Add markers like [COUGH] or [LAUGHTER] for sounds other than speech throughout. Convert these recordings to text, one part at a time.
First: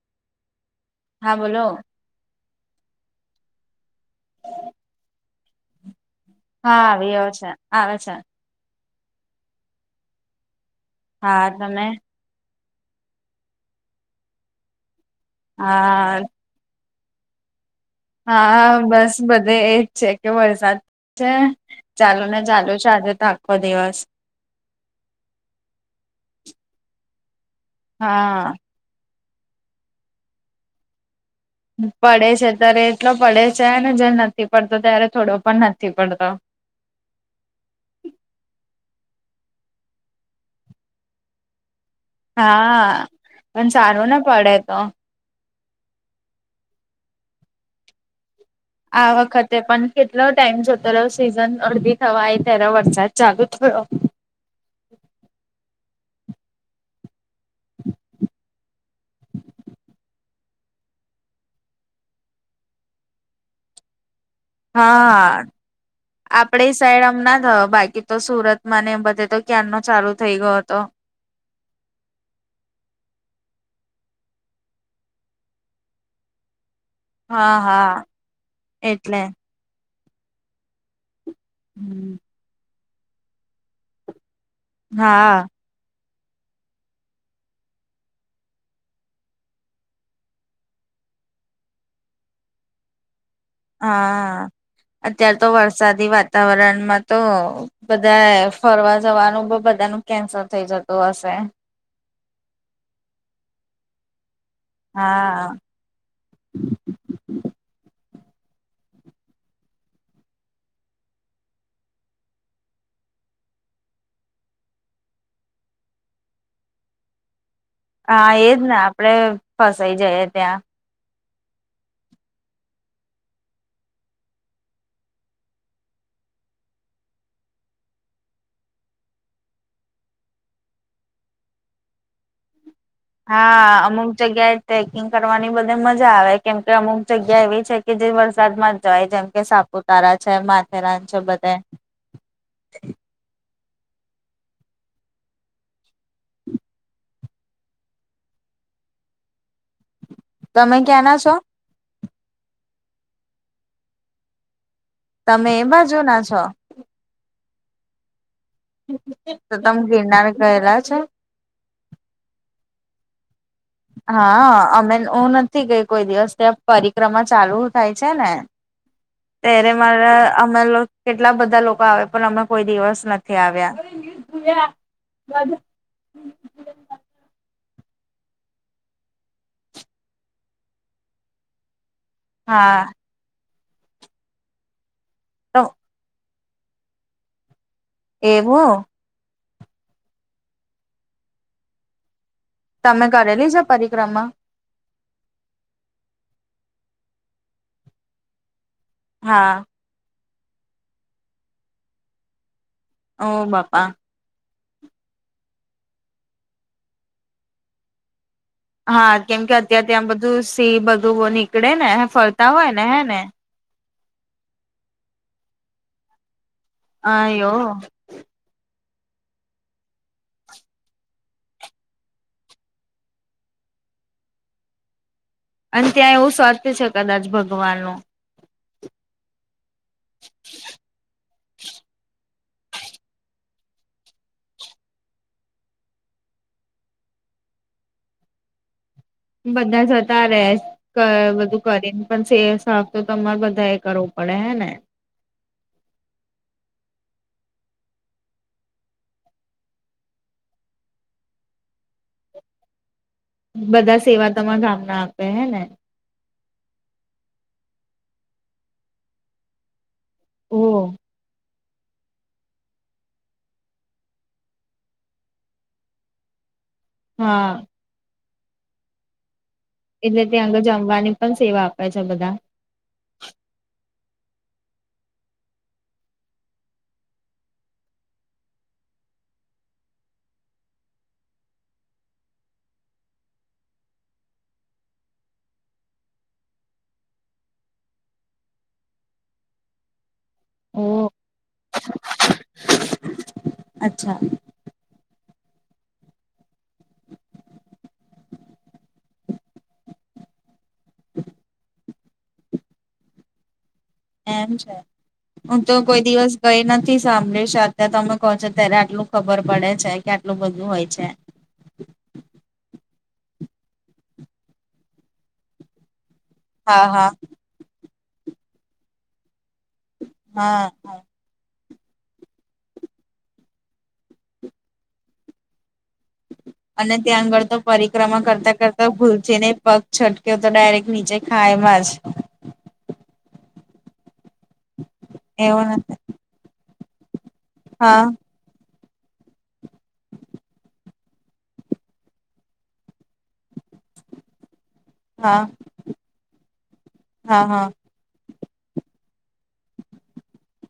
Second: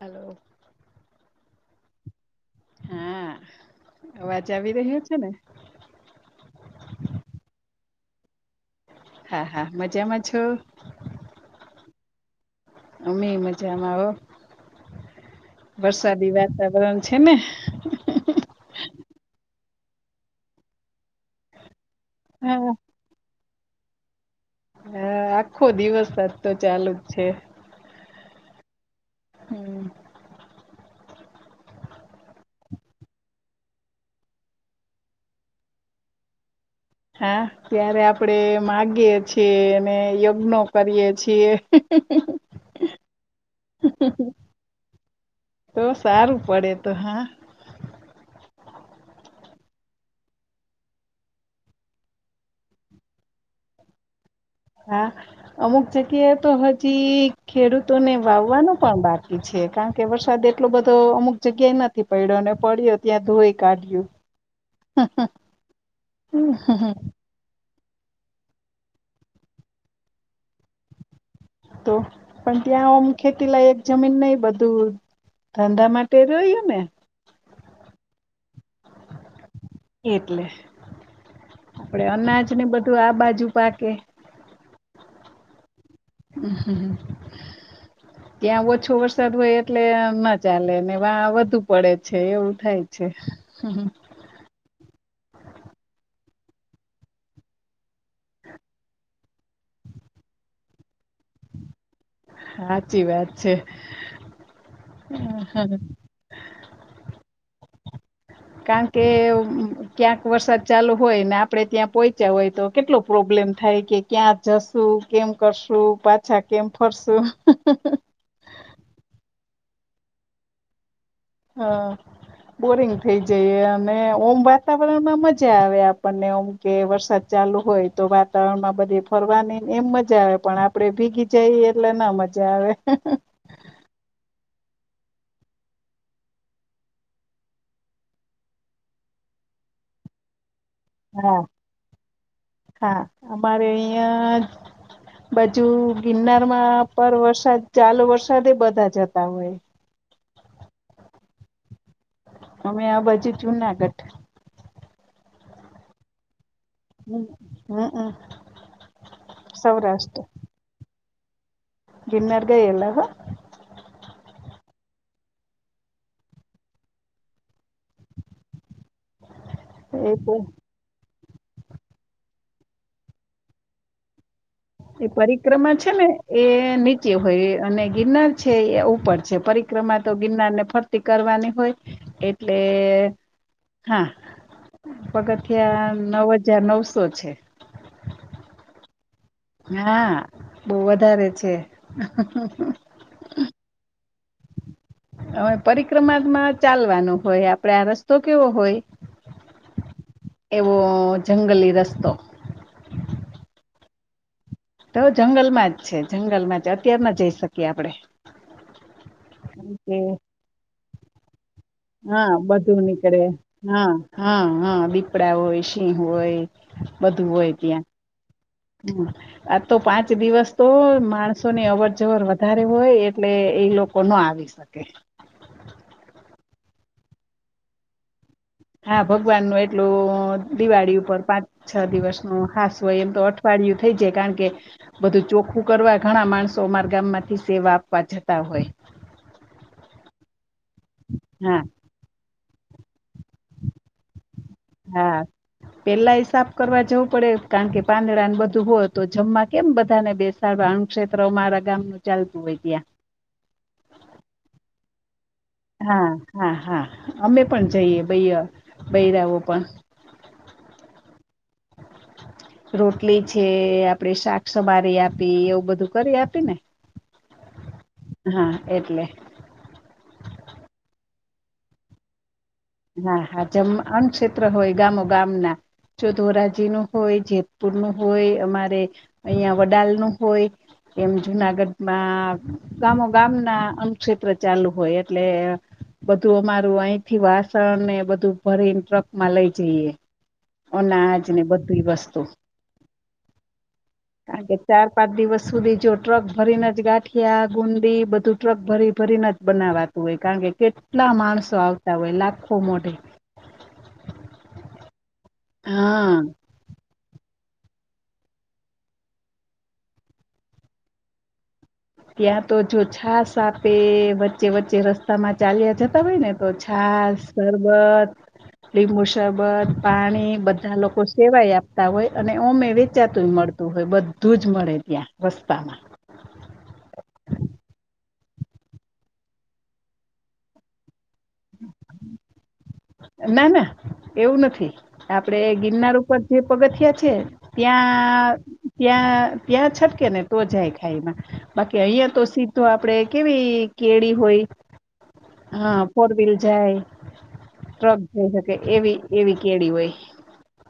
Hello. હા બોલો હા અવાજ આવી રહ્યો છે ને હા આવયો છે આવે છે. હા હા મજામાં છો હા તમે અમે મજામાં હો હા વરસાદી વાતાવરણ છેને હા બસ બધે એજ છે કે વરસાદ છે. ચાલો ને હા ચાલુ છે આજે તો આખો દિવસ હા આખો દિવસ આજ તો ચાલુ જ છે હા હમ પડે છે ત્યારે એટલો પડે છે ને જ નથી પડતો ત્યારે થોડો પણ નથી પડતો હા ત્યારે આપણે માગીએ છીએ અને યજ્ઞો કરીએ છીએ હા અને સારું ને પડે તો તો સારું પડે તો હા આ વખતે પણ કેટલો ટાઈમ જતો રહ્યો સીઝન અડધી થવા એ ત્યારે વરસાદ ચાલુ થયો હા અમુક જગ્યા તો હજી ખેડૂતોને વાવવાનું પણ બાકી છે કા કે વરસાદ એટલો બધો અમુક જગ્યાએ નથી પડ્યો અને પડ્યો ત્યાં ધોઈ કાઢ્યું હા આપડી સાઈડ આમ ના થયો બાકી તો સુરત માં ને એ બધે તો ક્યાંર નો ચાલુ થઈ ગયો હતો તો પણ ત્યાં હમ ખેતી લાય જમીન નહી બધું ધંધા માટે જોયુ ને હા હા એટલે એટલે આપડે હમ અનાજને બધું આ બાજુ પાકે હા હ હા [INAUDIBLE] [INAUDIBLE] ત્યાં ઓછો વરસાદ હોય એટલે ના ચાલે ને વા વધુ પડે છે એવું થાય છે હમ હા અત્યાર તો વરસાદી વાતાવરણમાં તો બધા ફરવા જવાનું બધાનું કેન્સલ થઈ જતું હશે સાચી વાત છે. હા કારણ કે ક્યાંક વરસાદ ચાલુ હોય ને આપણે ત્યાં પહોંચ્યા હોય તો કેટલો પ્રોબ્લેમ થાય કે ક્યાં જશુ કેમ કરશુ પાછા કેમ ફરસુ હા એજ ને આપડે ફસાઈ જઈએ ત્યાં હા બોરિંગ થઈ જઈએ અને ઓમ વાતાવરણમાં મજા આવે આપણને ઓમ કે વરસાદ ચાલુ હોય તો વાતાવરણ માં બધી ફરવા નહીને એમ મજા આવે પણ આપડે ભીગી જઈએ એટલે ના મજા આવે હા, અમુક જગ્યાએ ટ્રેકિંગ કરવાની બધે મજા આ, વે કેમ કે અમુક જગ્યા એવી છે. કે જે વરસાદમાં જાય, જેમ કે સાપુતારા છે, માથેરાન છે, હા. બધે હા, અમારે અહીં બાજુ ગિરનાર માં પર વરસાદ ચાલે, વરસાદ એ બધા જતા હોય. તમે ક્યાં ના છો? અમે આ બાજુ જુનાગઢ. તમે એ બાજુ ના છો? હમ, હમ, હ. તો તમે ગિરનાર ગયેલા છે. ગિનાર ગઈ એલા તો. હા, અમે હ નથી ગઈ કોઈ દિવસ ત્યાં. પરિક્રમા ચાલુ થાય છે ને? ત્યારે એ મારા તો અમે લોકો કેટલા બધા લોકો આવે, પણ અમે કોઈ દિવસ નથી આવ્યા. એ પરિક્રમા છે. છે ને, એ નીચે હોય અને ગિરનાર છે એ ઉપર છે. પરિક્રમા તો ગિરનારને ફર કરવાની હોય, એટલે હા હા. તો પગથિયા નવ હજાર નવસો છે. એવું. હા, બહુ વધારે છે. તમે કરેલી છે પરિક્રમા? હવે, પરિક્રમામાં ચાલવાનું હોય, આપડે આ રસ્તો કેવો હોય? હા. એવો જંગલી રસ્તો. ઓહ, બાપા. તો જંગલમાં જ છે, જંગલ માં જ અત્યારમાં જઈ શકીએ આપણેે. હા, કેમ કે અત્યારે ત્યાં બધું સિંહ, બધું નીકળે ને, હ હા ફરતા હોય બધું ને હે ને? નીકળે હા, હા, હા, દીપડા હોય, સિંહ હોય. હા, બધું કહો. હોય ત્યાં હમ. આ તો પાંચ દિવસ તો માણસોની અવર જવર વધારે હોય, એટલે એ લોકો ના આવી. ઓકે. અને ત્યાં એવું સ્વાત્ય છે, કદાચ ભગવાનનું હા, ભગવાન નું એટલું દિવાળી ઉપર પાંચ. છ દિવસ ન હાસું હોય, એમ તો અઠવાડિયું થઈ જાય, કારણ કે બધું ચોખ્ખું કરવા ઘણા માણસો અમાર ગામ માંથી સેવા આપવા જતા હોય. બધા જતા રેસ, હા બધું કરીને. પણ, સે સાફ તો તમારે બધા એ કરવું પડે, હે ને? હા. પેલા, હ સાફ કરવા જવું પડે, કારણ કે પાંદડાને બધું હોય તો જમવા કેમ બધાને બેસે? અણુ ક્ષેત્ર, મારા ગામ નું ચાલતું હોય ત્યાં બધા સેવા તમારા ગામના આપે હે ને? હા, હા, હા, અમે પણ જઈએ ભાઈ, બહેનો પણ. ઓ. રોટલી છે, આપડે શાક સમારી આપી, એવું બધું કરી આપી ને. હા. હા, એટલે. એટલે ત્યાં આગળ જમવાની પણ સેવા આપે છે, બધા હા, હા, જેમ અને અન્ન ક્ષેત્ર હોય, ગામો ગામ ના જો ધોરાજીનો હોય, જેતપુરનો હોય, અમારે અહીંયા વડાલનો હોય. એમ જુનાગઢમાં ગામો ગામના એમ છેત્ર ચાલુ હોય એટલે બધું અમારું આહીંથી વાસ સણ ને એ બધું ભરીન ટ્રકમાં લઈ જઈએ. ઓ અનાજ ને બધુંઈ વસ્તુ અચ્છા. કારણ કે ચાર પાંચ દિવસ સુધી જો ટ્રક ભરીને જ ગાંઠિયા ગુંદી બધું ટ્રક ભરી ભરીન જ બનાવાતું હોય કારણ કે કેટલા માણસો આવતા હોય લાખો મોઢે એમ છે, હું તો કોઈ હા દિવસ ગયી નથી સાંભળીશ અત તમે કહો છો ત્યારે આટલું ખબર પડે છે કે આટલું બધું હોય છે. ત્યાં તો જો છાાસ આપે વચ્ચે વચ્ચે રસ્તા માં ચાલ્યા જતા હોય ને તો હા હા છાસ, શરબત, લીંબુ શરબત, પાણી હા બધા લોકો હા સેવાય આપતા હોય અને ઓમે વેચાતુંય મળતું હોય બધું જ મળે ત્યાં રસ્તામાં અને ત્યાં આગળ તો પરિક્રમા કરતા કરતા ભૂલથી ને પગ છટકયો તો ડાયરેક્ટ નીચે ખાઇમા જં ના ના એવું નથી આપડે એવું ગિરનાર નથી ઉપર જે પગથિયા છે હા ત્યાં ત્યાં ત્યાં છટકે ને તો જાય ખાઈમાં બાકી અહીયાં તો સીધો આપડે કેવી કેડી હોય. હા ફોર વ્હીલ જાય હા હા ટ્રક જઈ શકે એવી એવી કેડી હોય.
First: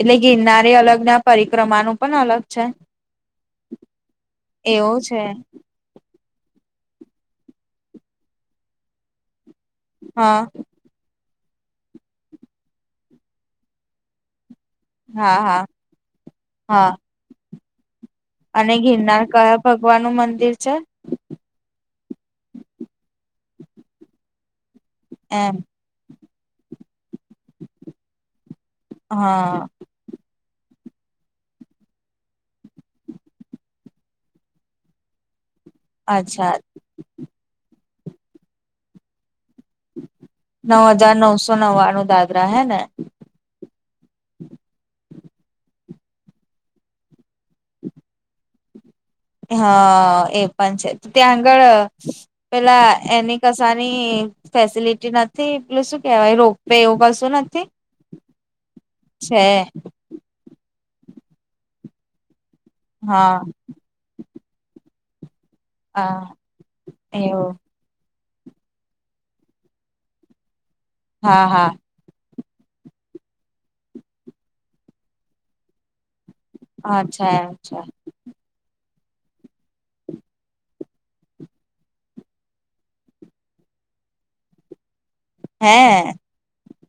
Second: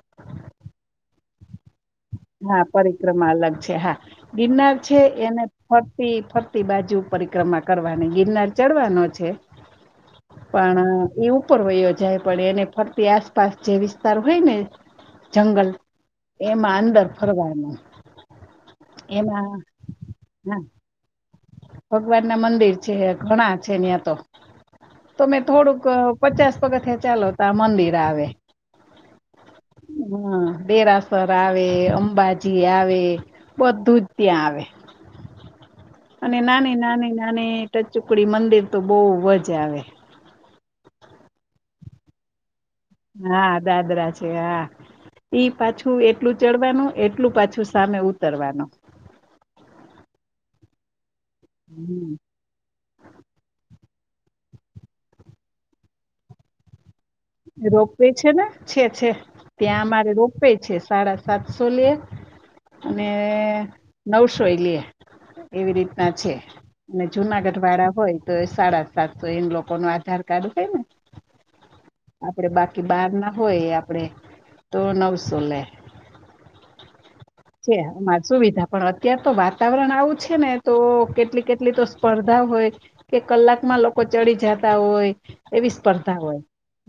એટલે ગિરનારે અલગ ના પરિક્રમાનું પણ અલગ છે હા પરિક્રમા અલગ છે હા, ગિરનાર છે એને ફરતી ફરતી બાજુ પરિક્રમા કરવાની ગિરનાર ચડવાનો છે હા. પણ એ ઉપર વયો જાય પણ એને ફરતી આસપાસ જે વિસ્તાર હોય ને હા, હા. જંગલ એમાં હા, અંદર ફરવાનું અને ગિરનાર કયા એમાં ભગવાનનું મંદિર હા છે? ભગવાન ના મંદિર છે ઘણા છે ન્યા તો, તો મેં એમ થોડુંક ક પચાસ પગથિયાં ચાલો ત્યાં મંદિર આવે-' હા હા દેરાસર આવે, અંબાજી આવે બધું જ ત્યાં આવે. અને અચ્છા નાની, નાની, નાની ટચ્ચુકડી મંદિર તો બઉ જ આવે નવ હજાર નવસો ન્વાણું દાદરા હે ને? હા, દાદરા છેે હા. ઈ પાછું એટલું ચડવાનું એટલું પાછું સામે ઉતરવાનું હા એ પણ છે તો ત્યાં આગળ અ પેલા એની કસાની ફેસિલિટી નથી પેલું શું કેહેવાય રોપવે એવું કસ રોપવે છે ને, છે છે ત્યાં અમારે રો પવે છે સાડા સાતસો લે અને હા નવસો એ લે એવી રીતના હા છે અને એવું જુનાગઢ વાળા હોય તો સાડા સાતસો એમ લોકોનું આધાર કાર્ડ હોય ને હા, હા. આપડે બાકી બારના હોય આપડે તો નવસો લે અચ્છા એમ છે, અમાર સુવિધા પણ અત્યાર તો વાતાવરણ આવું છે ને તો કેટલી કેટલી તો સ્પર્ધા હોય કે કલાકમાં લોકો ચડી જાતા હોય એવી હે સ્પર્ધા હોય.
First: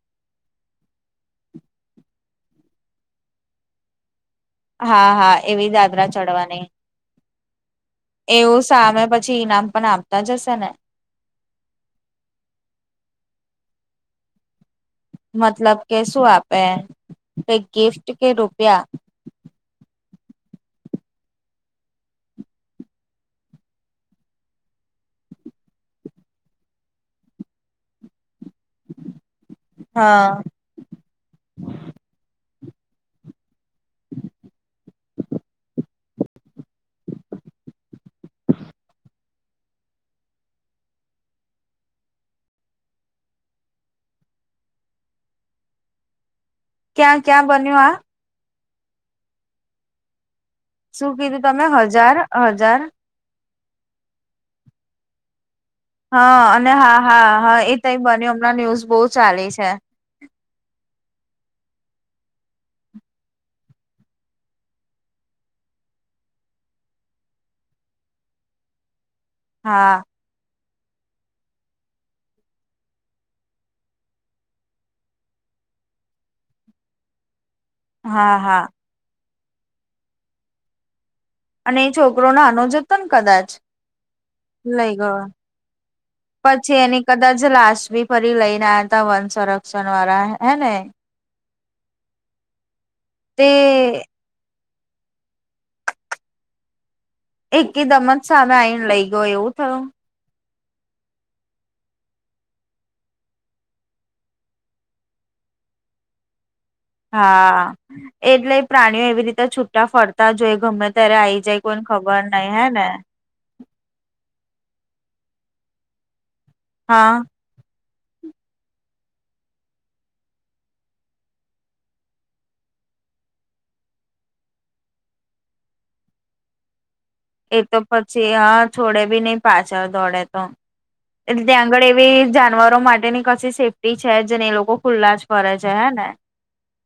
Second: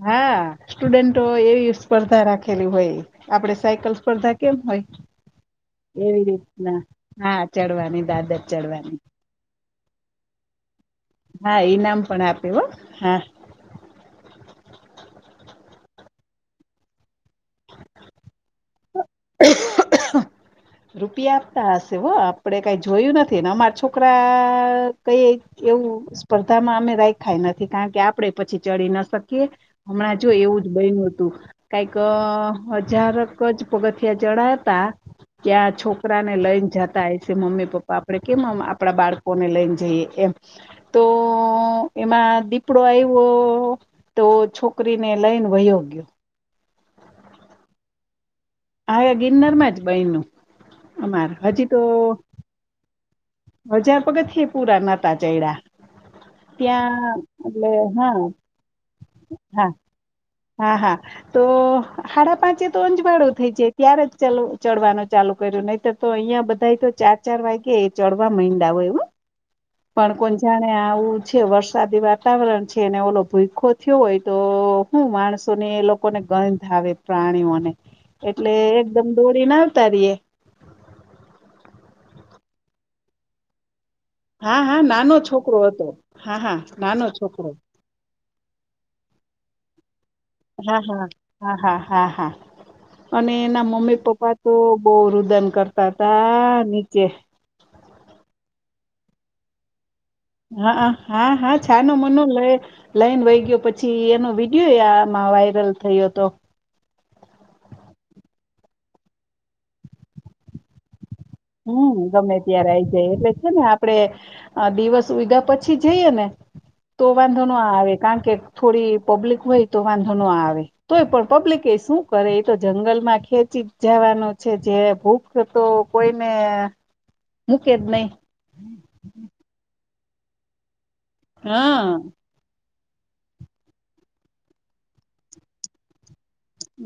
હા, સ્ટુડન્ટો એવી સ્પર્ધા રાખેલી હોય આપડે સાયકલ સ્પર્ધા કેમ હોય હા હા દાદરા એવી ચડવાની રીતના, હા ચડવાની દાદર એવું ચડવાની સામે પછી ઈનામ પણ આપતા જ હશે ને? હા, ઈનામ પણ આપે હો હા મતલબ કે શું આપે ક ગિફ્ટ કે રૂપિયા [UNINTELLIGIBLE] રૂપિયા આપતા હશે હો આપડે કઈ જોયું નથી ને અમારા છોકરા કઈ એવું સ્પર્ધામાં અમે રાખાય નથી કારણ કે આપડે પછી ચડી ના શકીએ હમણાં હા જો એવું બન્યું તું કંઈક હજારક જ પગથિયા ચડાયા તા હા [UNINTELLIGIBLE] ત્યાં છોકરા ને લઈને જતા હય છે મમ્મી પપ્પા આપણે કેમ આપણા બાળકોને લઈને જઈએ એમ તો એમાં દીપડો આવ્યો તો છોકરીને લઈને વયો ગયો. ક્યાં ક્યાં બન્યું આ? આય ગિરનાર માં જ બયનું શું અમારે કીધું તમે હજી તો હજાર હજાર? હજાર પગથીયા પૂરા નાતા ચયડા હા અને હા ત્યાં હા હા એટલે એ તય હા બન્યું હમણાં ન્યૂઝ બહુ ચાલી હા છે. હા હા તો હાડા પાંચે તો અંજવાળો થઈ જાય ત્યારે જ ચડવાનું ચાલુ કર્યું નહીંતર તો અહિયાં બધા તો ચાર ચાર વાગે ચડવા મંડયા હોય હા પણ કોણ જાણે આવું છે વરસાદી વાતાવરણ છે ને ઓલો ભૂખો થયો હોય તો હ માણસો ને એ લોકો ને ગંધ આવે પ્રાણીઓને હા એટલે હા એકદમ દોડીને આવતા રઈએ અને એ છોકરો નાનોજ હતો ને કદાચ હા હા લઈ નાનો ગયો છોકરો હતો હા હા પછી એની નાનો કદાચ છોકરો લાશવી ફરી લઈને આયા હતા વન સંરક્ષણ વાળા એ હા હા હા હા હા હા અને તે એના મમ્મી પપ્પા તો બહુ રુદન કરતા હતા નીચે એકદમ જ સામે આઈને લઈ ગયો એવું થયું. હા હા હા છાનો મનો લે લઈન વહી ગયો પછી એનો વિડિયો એમાં વાયરલ થયો હતો. હા એટલે પ્રાણીઓ એવી રીતે છૂટા ફરતા જોઈ ગમે ત્યારે આઈ જાય કોઈને હમ ખબર ગમે નઈ હે ત્યારે ને આઈ જાય એટલે છે ને આપ આપડે દિવસ ઉગ્યા પછી જઈએ ને તો હા વા વાંધો ન આવે કારણ કે થોડી પબ્લિક હોય તો વાંધો ન આવે. તોય પણ પબ્લિક એ શું કરે એ તો જંગલમાં ખેંચી જવાનો છે જે ભૂખ તો કોઈને એ મૂકે તો જ નહી પછી હા છોડે બી નહી પાછળ દોડે તો એટલે ત્યાં આગળ હા એવી જાનવરો માટેની ક સેફ્ટી છે જ નઈ એ લોકો ખુલ્લા જ ફરે છે હે ને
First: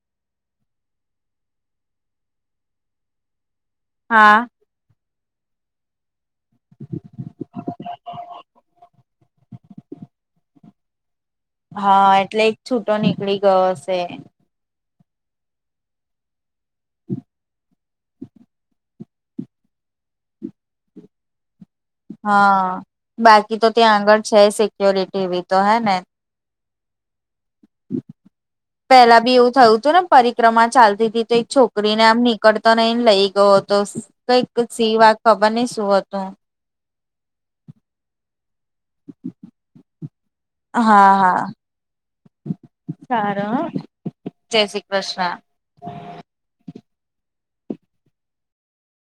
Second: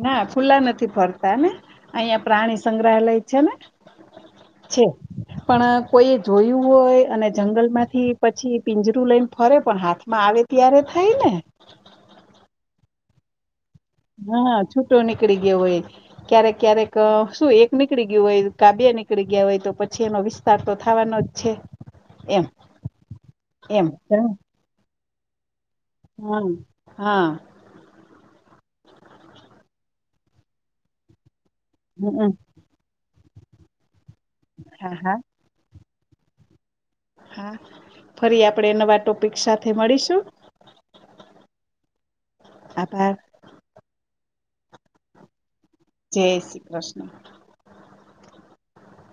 ના ખુલ્લા નથી ફરતા ને અહીં પ્રાણી સંગ્રહાલય છે ને હા છે. પણ કોઈ એ જોયું હોય અને જંગલ માંથી પછી પિંજરું લઈને ફરે પણ હાથમાં આવે ત્યારે થાય ને હા એટલેજ છૂટો નીકળી ગયો હશે હા છૂટો નીકળી ગયો હોય ક્યારેક ક્યારેક શું એક નીકળી ગયું હોય કા બે ની નીકળી ગયા હોય તો પછી એનો વિસ્તાર તો થવાનો જ છે. એમ હા બાકી તો એમ ત્યાં આગળ છે સિક્યોરિટીવી તો હે ને હમ હા પેલા બી એવું થયું હતું ને પરિક્રમા ચાલતી હતી તો એક છોક રીને આમ હમ નીકળતો નઈને લઈ ગયો હતો કઈક સી હા વાત હા ખબર નઈ શું હતું? હા ફરી આપણેે નવા ટોપિક સાથે મળીશું. હા હા સ આભાર હ જય શ્રી કૃષ્ણ. જય શ્રી કૃષ્ણ.